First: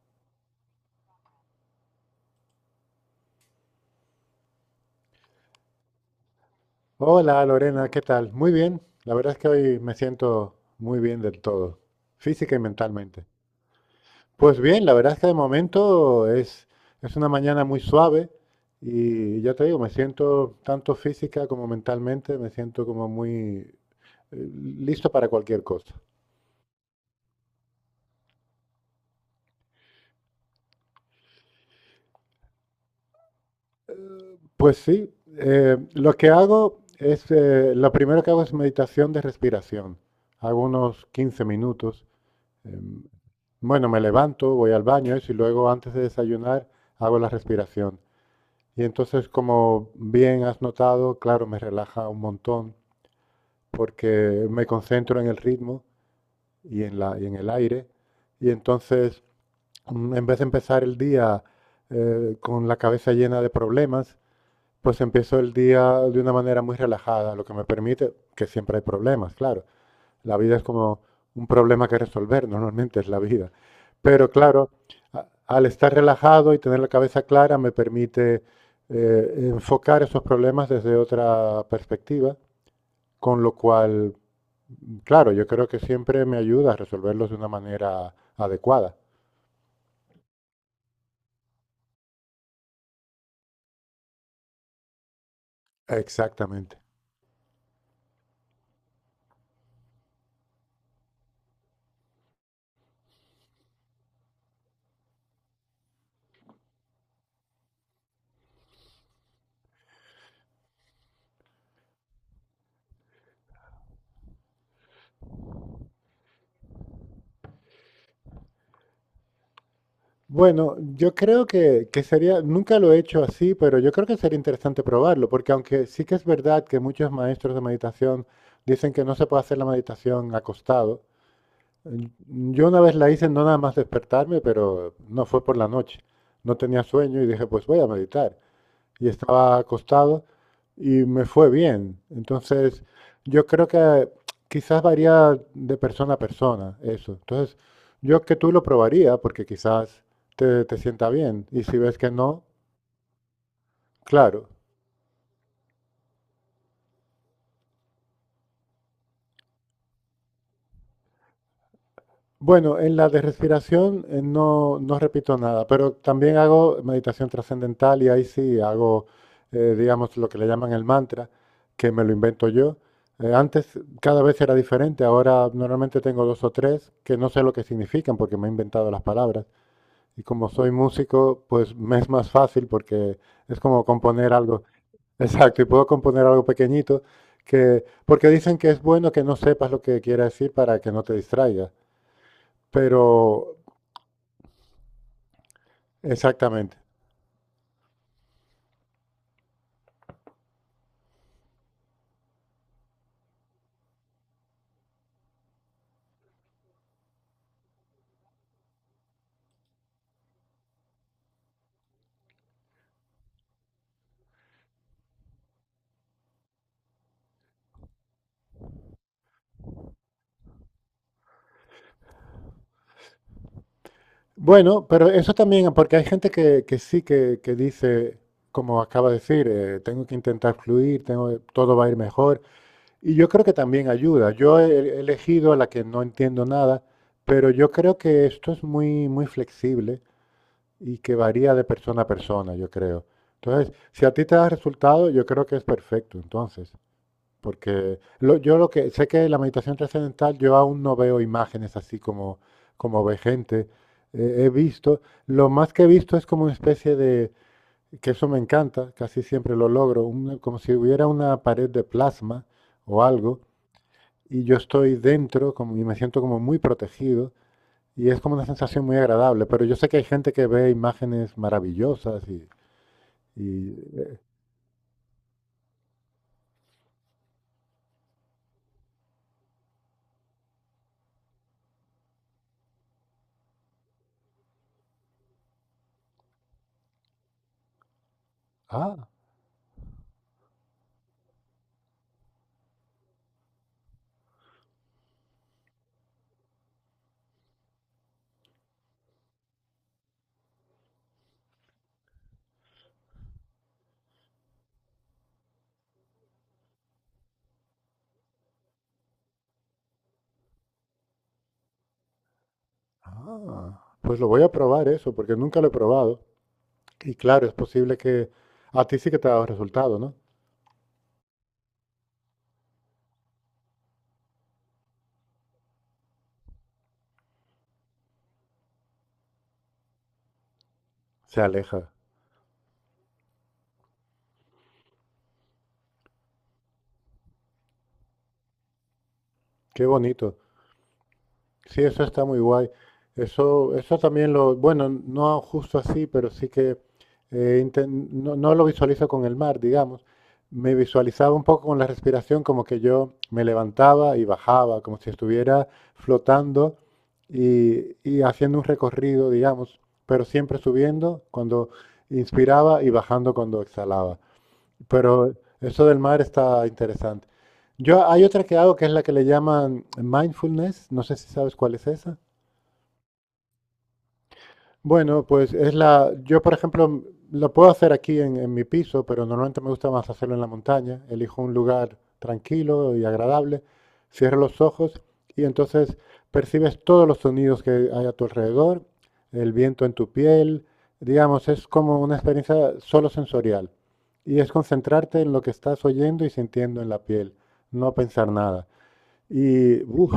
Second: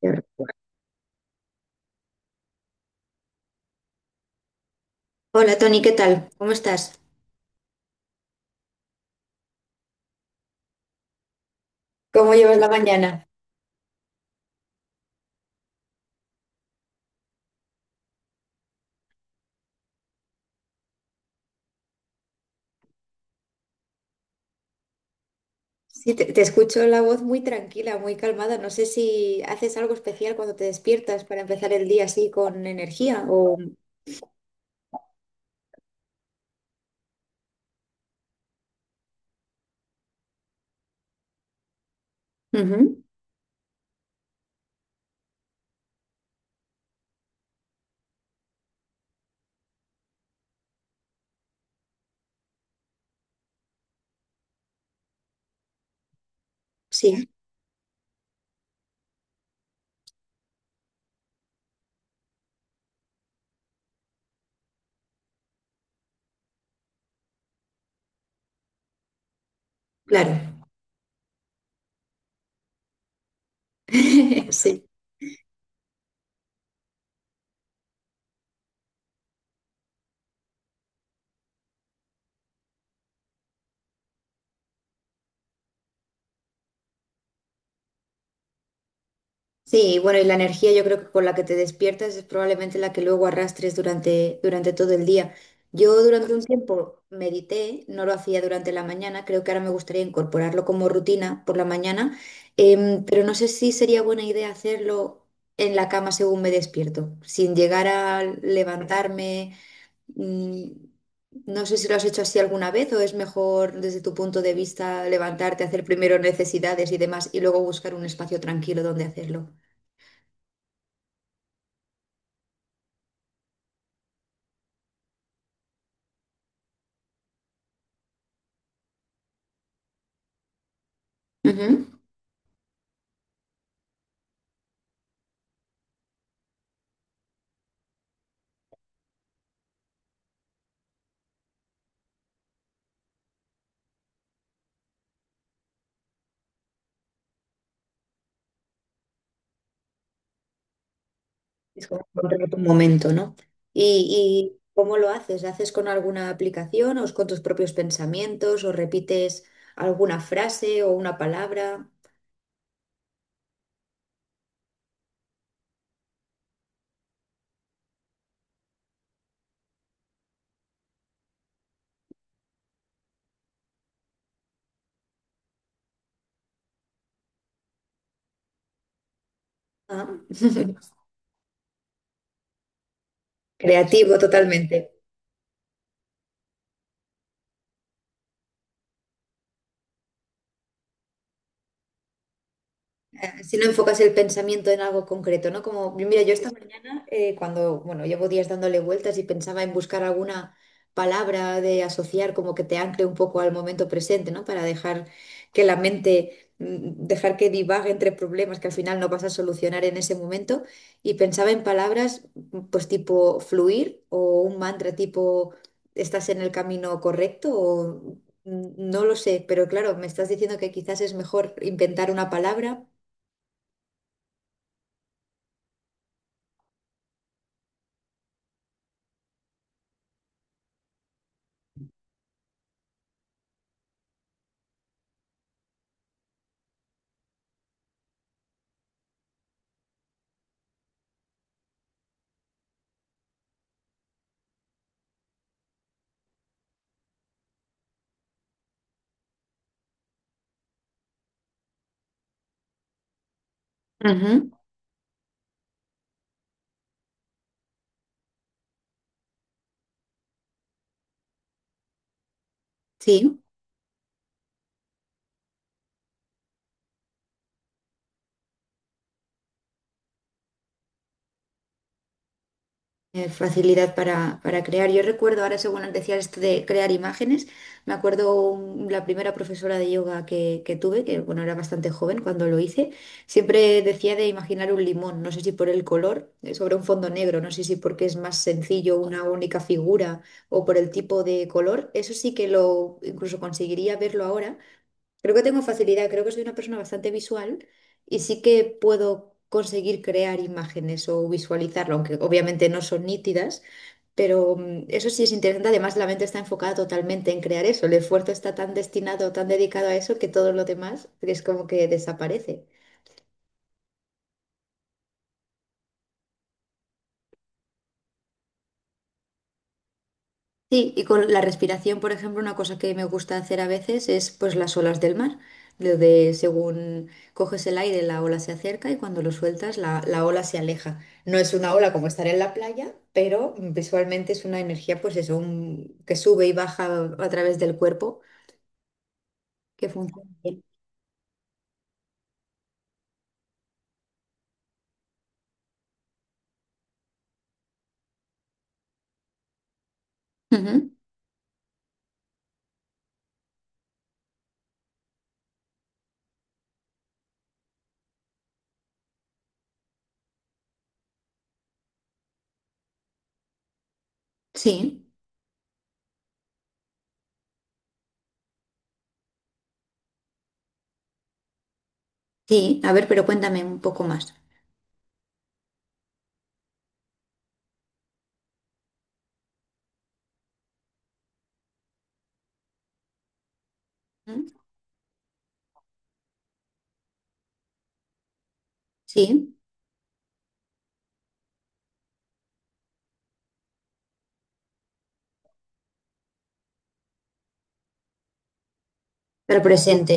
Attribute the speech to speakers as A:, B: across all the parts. A: Qué recuerdo. Hola Tony, ¿qué tal? ¿Cómo estás?
B: Hola Lorena, ¿qué tal? Muy bien, la verdad es que hoy me siento muy bien del todo,
A: ¿Cómo
B: física
A: llevas
B: y
A: la
B: mentalmente.
A: mañana?
B: Pues bien, la verdad es que de momento es una mañana muy suave y ya te digo, me siento tanto física como mentalmente, me siento como muy eh, listo para cualquier cosa.
A: Sí, te escucho la voz muy tranquila, muy calmada. No sé si haces algo especial cuando te despiertas para empezar el día así con energía o...
B: Pues sí, lo que hago es, lo primero que hago es meditación de respiración. Hago unos 15 minutos. Em,
A: Ujú.
B: Bueno, me levanto, voy al baño eso, y luego antes de desayunar hago la respiración. Y entonces, como bien has notado, claro, me relaja un montón porque me concentro en el ritmo y y
A: Sí,
B: en el aire. Y entonces, en vez de empezar el día con la cabeza llena de problemas, pues empiezo el día de una manera muy relajada, lo que me permite, que siempre hay problemas, claro,
A: claro.
B: la vida es como un problema que resolver, normalmente es la vida. Pero claro,
A: Sí.
B: al estar relajado y tener la cabeza clara me permite enfocar esos problemas desde otra perspectiva, con lo cual, claro, yo creo que siempre me ayuda a resolverlos de una manera adecuada.
A: Sí, bueno, y la energía yo creo que con la que te despiertas es probablemente la que luego arrastres durante todo el día. Yo durante un
B: Exactamente.
A: tiempo medité, no lo hacía durante la mañana, creo que ahora me gustaría incorporarlo como rutina por la mañana, pero no sé si sería buena idea hacerlo en la cama según me despierto, sin llegar a levantarme. mm, no sé si lo has hecho así alguna vez o es mejor desde tu punto de vista levantarte, hacer primero necesidades y demás y luego buscar un espacio tranquilo donde hacerlo.
B: Bueno, yo creo que sería, nunca lo he hecho así, pero yo creo que sería interesante probarlo, porque aunque sí que es verdad que muchos maestros de meditación dicen que no se puede hacer la meditación acostado,
A: Ujú.
B: yo una vez la hice no nada más despertarme, pero no fue por la noche, no tenía sueño y dije, pues voy a meditar y estaba acostado y me fue bien. Entonces, yo creo que quizás varía de persona a persona eso. Entonces, yo que tú lo probaría porque quizás te sienta bien y si
A: Es
B: ves
A: como
B: que no,
A: encontrar tu momento, ¿no? ¿Y,
B: claro.
A: y cómo lo haces? ¿Haces con alguna aplicación o es con tus propios pensamientos o repites alguna frase o una palabra?
B: Bueno, en la de respiración no, no repito nada, pero también hago meditación trascendental y ahí sí hago, digamos, lo que le llaman el mantra, que me lo invento yo. Antes cada vez era diferente, ahora normalmente tengo dos o tres que no sé lo que significan porque me he inventado las palabras.
A: Ah.
B: Y como soy músico, pues me es más fácil porque es como
A: Creativo
B: componer algo.
A: totalmente.
B: Exacto, y puedo componer algo pequeñito que, porque dicen que es bueno que no sepas lo que quiere decir para que no te distraigas. Pero
A: Si no enfocas el pensamiento en algo concreto, ¿no? Como, mira, yo esta, sí,
B: exactamente.
A: mañana, cuando, bueno, llevo días dándole vueltas y pensaba en buscar alguna palabra de asociar como que te ancle un poco al momento presente, ¿no? Para dejar que la mente, dejar que divague entre problemas que al final no vas a solucionar en ese momento. Y pensaba en palabras, pues tipo fluir o un mantra tipo, ¿estás en el camino correcto? O, no lo sé, pero claro, me estás diciendo que quizás es mejor inventar una palabra.
B: Bueno, pero eso también, porque hay gente que sí que dice, como acaba de decir, tengo que intentar fluir, todo va a ir mejor. Y yo creo que también ayuda. Yo he elegido a la que no entiendo nada, pero yo creo que esto es muy, muy flexible y que varía de persona a persona, yo creo. Entonces, si a ti te da resultado, yo creo que es perfecto, entonces. Porque yo lo que sé que la meditación trascendental, yo aún no veo imágenes así como ve gente.
A: Ujú.
B: He visto, lo más que he visto es como una especie de, que eso me encanta, casi siempre lo logro, como si hubiera una pared de plasma o
A: Sí,
B: algo, y yo estoy dentro como, y me siento como muy protegido, y es como una sensación muy agradable. Pero yo sé que hay gente que ve imágenes maravillosas y,
A: facilidad
B: eh,
A: para crear. Yo recuerdo ahora, según antes decías esto de crear imágenes, me acuerdo la primera profesora de yoga que tuve, que bueno, era bastante joven cuando lo hice, siempre decía de imaginar un limón, no sé si por el color, sobre un fondo negro, no sé si porque es más sencillo
B: ah,
A: una única figura o por el tipo de color. Eso sí que lo incluso conseguiría verlo ahora. Creo que tengo facilidad, creo que soy una persona bastante visual y sí que puedo conseguir crear imágenes o visualizarlo, aunque obviamente no son nítidas, pero eso sí es interesante. Además, la mente está enfocada totalmente en crear eso. El esfuerzo está tan destinado, tan dedicado a eso que todo lo demás es como que desaparece.
B: pues lo voy a probar eso, porque nunca lo he probado. Y claro, es posible que a ti sí que te ha dado resultado, ¿no?
A: Sí, y con la respiración, por ejemplo, una cosa que me gusta hacer a veces es pues las olas del mar, lo de según coges el aire, la ola se acerca y cuando lo sueltas, la ola se aleja. No
B: Se
A: es una
B: aleja.
A: ola como estar en la playa, pero visualmente es una energía, pues eso, un- que sube y baja a través del cuerpo,
B: Qué
A: que funciona
B: bonito.
A: bien.
B: Sí, eso está muy guay. Eso también lo, bueno, no justo así, pero sí que no, no lo visualizo con el mar, digamos. Me
A: Ujú.
B: visualizaba un poco con la respiración, como que yo me levantaba y bajaba, como si estuviera flotando y haciendo un recorrido, digamos, pero siempre subiendo cuando inspiraba y bajando cuando exhalaba.
A: Sí,
B: Pero eso del mar está interesante. Yo hay otra que hago que es la que le llaman mindfulness, no sé si sabes cuál es esa.
A: sí, a ver, pero cuéntame un poco más.
B: Bueno, pues es la. Yo, por ejemplo, lo puedo hacer aquí en mi piso, pero normalmente me gusta más hacerlo en la montaña. Elijo un lugar tranquilo y agradable, cierro
A: Ujú.
B: los ojos y entonces percibes todos los sonidos que hay a tu alrededor, el
A: Sí,
B: viento en tu piel. Digamos, es como una experiencia solo sensorial. Y es concentrarte en lo que estás oyendo y sintiendo en la piel, no pensar nada.
A: pero
B: Y uf,
A: presente,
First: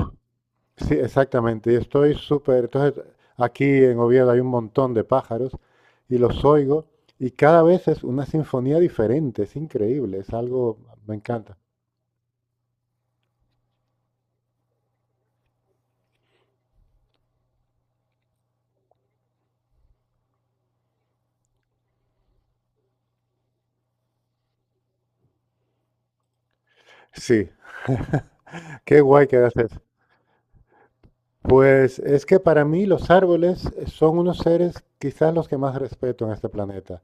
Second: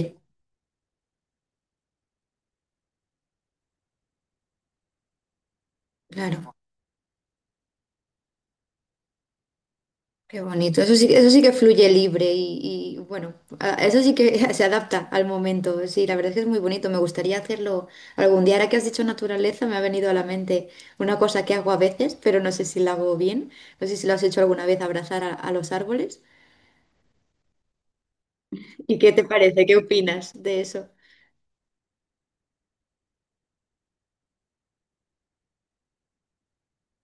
B: sí, exactamente. Y estoy súper. Entonces, aquí en Oviedo hay un montón de pájaros y los
A: claro.
B: oigo y cada vez es una sinfonía diferente. Es increíble. Es
A: Qué
B: algo.
A: bonito,
B: Me
A: eso sí que
B: encanta.
A: fluye libre y, bueno, eso sí que se adapta al momento. Sí, la verdad es que es muy bonito, me gustaría hacerlo algún día. Ahora que has dicho naturaleza, me ha venido a la mente una cosa que hago a veces, pero no sé si la hago bien. No sé si lo has hecho alguna vez, abrazar a los árboles.
B: Sí,
A: ¿Y
B: qué
A: qué te
B: guay que hagas
A: parece? ¿Qué
B: eso.
A: opinas de eso?
B: Pues es que para mí los árboles son unos seres quizás los que más respeto en este planeta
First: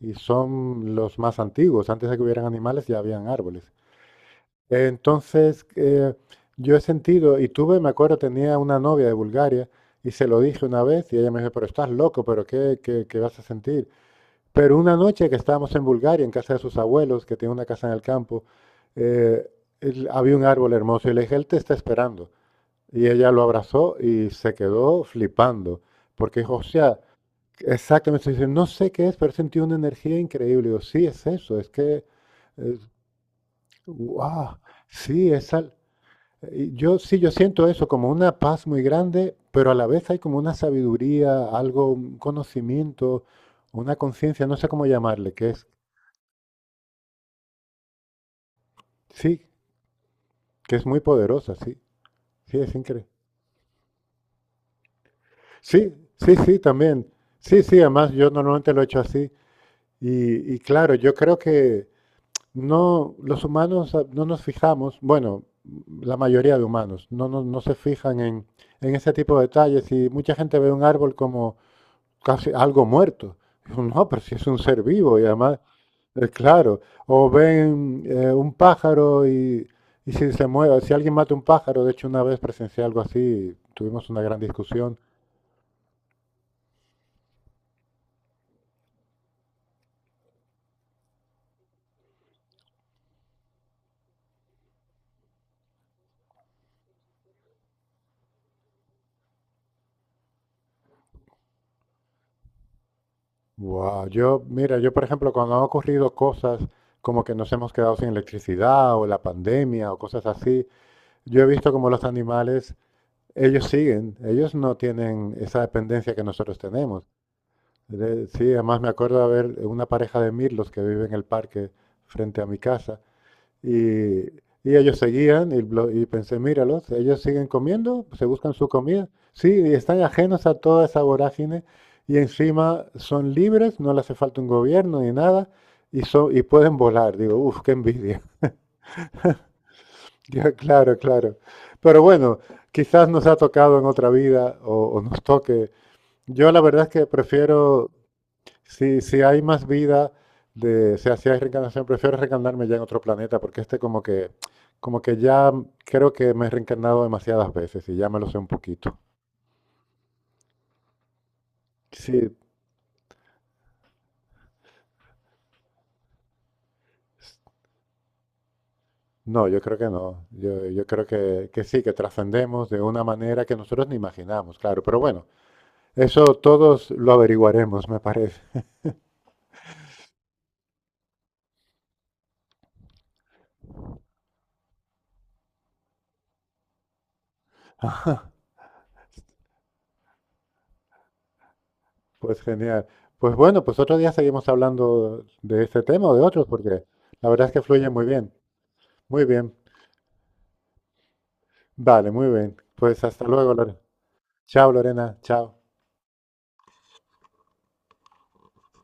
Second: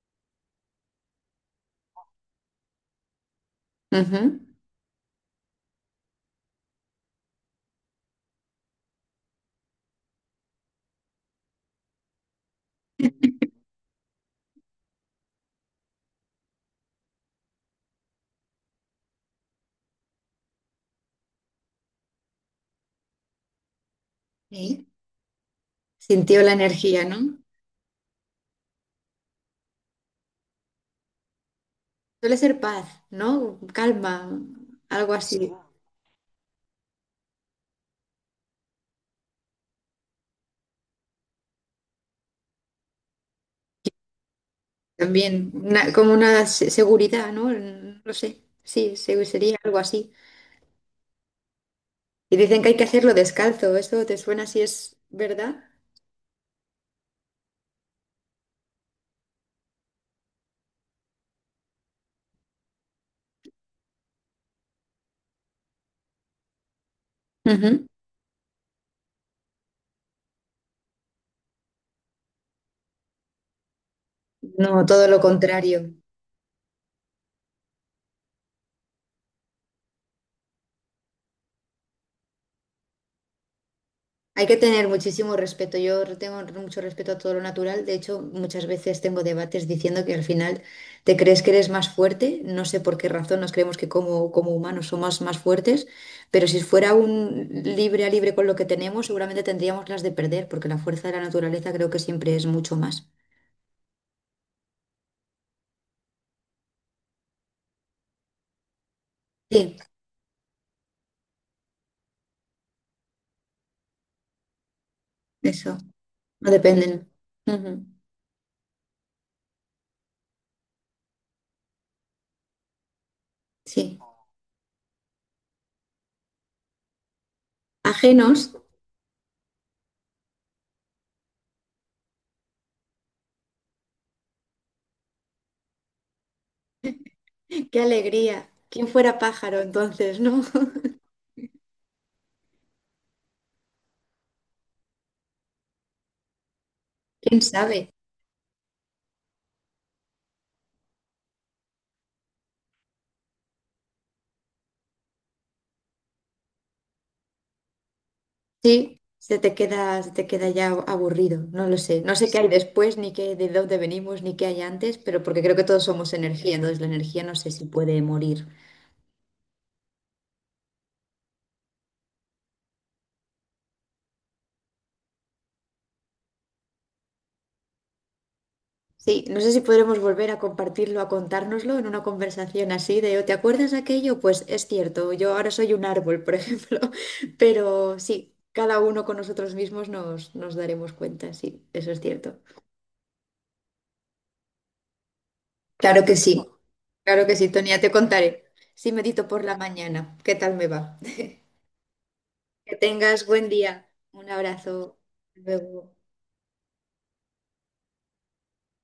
B: y son los más antiguos. Antes de que hubieran animales ya habían árboles.
A: Ujú.
B: Entonces, yo he sentido, y tuve, me acuerdo, tenía una novia de Bulgaria y se lo dije una vez y ella me dijo, pero estás loco, pero ¿qué vas a sentir? Pero una noche que estábamos en Bulgaria, en casa de sus abuelos, que tiene una casa en el campo, eh, había un árbol hermoso y le dije, él te está esperando. Y ella lo abrazó y se
A: Sí.
B: quedó flipando, porque
A: Sintió la
B: dijo, o sea,
A: energía, ¿no?
B: exactamente, dice, no sé qué es, pero sentí una energía increíble. Y digo, sí, es eso, es que,
A: Suele ser paz, ¿no? Calma,
B: wow,
A: algo
B: sí.
A: así.
B: Yo sí, yo siento eso como una paz muy grande, pero a la vez hay como una sabiduría, algo, un conocimiento, una conciencia, no sé cómo llamarle, que
A: También,
B: es,
A: como seguridad, ¿no? No lo sé. Sí,
B: sí,
A: sería algo así.
B: que es muy poderosa, sí,
A: Y
B: sí,
A: dicen que
B: es
A: hay que
B: increíble.
A: hacerlo descalzo. ¿Eso te suena si es verdad?
B: Sí, sí, sí, también. Sí, sí, además yo normalmente lo he hecho así. Y claro, yo creo que no, los humanos no nos fijamos, bueno, la mayoría de humanos no, no, no se
A: Ujú.
B: fijan en ese tipo de detalles y mucha gente ve un árbol como casi algo muerto. No, pero si es un ser
A: No, todo lo
B: vivo y además,
A: contrario.
B: claro, o ven un pájaro y si se mueve, si alguien mata un pájaro, de hecho una vez presencié algo así, tuvimos una gran
A: Hay que tener
B: discusión.
A: muchísimo respeto. Yo tengo mucho respeto a todo lo natural. De hecho, muchas veces tengo debates diciendo que al final te crees que eres más fuerte. No sé por qué razón nos creemos que como, como humanos somos más fuertes, pero si fuera un libre a libre con lo que tenemos, seguramente tendríamos las de perder, porque la fuerza de la naturaleza creo que siempre es mucho más.
B: Wow, yo, mira, yo por ejemplo, cuando han ocurrido cosas como que nos hemos quedado sin electricidad o la
A: Sí,
B: pandemia o cosas así, yo he visto como los animales, ellos siguen, ellos no tienen esa
A: eso.
B: dependencia que
A: No
B: nosotros tenemos.
A: dependen. Ujú.
B: Sí, además me acuerdo de ver una pareja de mirlos que vive en el parque frente a mi casa
A: Sí.
B: y, y ellos seguían y pensé, míralos, ellos siguen comiendo, se
A: Ajenos.
B: buscan su comida. Sí, y están ajenos a toda esa vorágine y encima son libres, no les hace falta un gobierno ni nada y pueden volar. Digo, uff, qué
A: Qué
B: envidia.
A: alegría. ¿Quién fuera pájaro entonces, no?
B: Ya, claro, claro. Pero bueno, quizás nos ha tocado en otra vida o nos toque. Yo la verdad es que
A: ¿Quién sabe?
B: prefiero. Si, si hay más vida de, o sea, si hay reencarnación, prefiero reencarnarme ya en otro planeta, porque este como que, ya creo que me he reencarnado demasiadas veces y ya me lo sé un poquito.
A: Sí, se te queda ya aburrido, no lo sé. No
B: Sí,
A: sé qué hay después, ni qué de dónde venimos, ni qué hay antes, pero porque creo que todos somos energía, entonces la energía no
B: s-
A: sé si puede morir.
B: no, yo creo que no. Yo creo que sí, que trascendemos de una manera que nosotros ni imaginamos, claro. Pero bueno, eso todos lo averiguaremos, me parece.
A: Sí, no sé si podremos volver a compartirlo, a contárnoslo en una conversación así de, "Oh, ¿te acuerdas de aquello? Pues es cierto, yo ahora soy un árbol, por ejemplo". Pero
B: Ajá,
A: sí, cada uno con nosotros mismos nos, nos daremos cuenta, sí, eso es cierto.
B: pues genial. Pues bueno, pues otro día seguimos hablando de este
A: Claro
B: tema o
A: que
B: de
A: sí,
B: otros, porque
A: claro
B: la
A: que sí,
B: verdad es que
A: Tonia,
B: fluye
A: te
B: muy bien.
A: contaré. Sí,
B: Muy
A: medito por
B: bien.
A: la mañana, ¿qué tal me va?
B: Vale, muy bien.
A: Que
B: Pues
A: tengas
B: hasta
A: buen
B: luego, Lorena.
A: día. Un
B: Chao,
A: abrazo.
B: Lorena.
A: Hasta
B: Chao.
A: luego.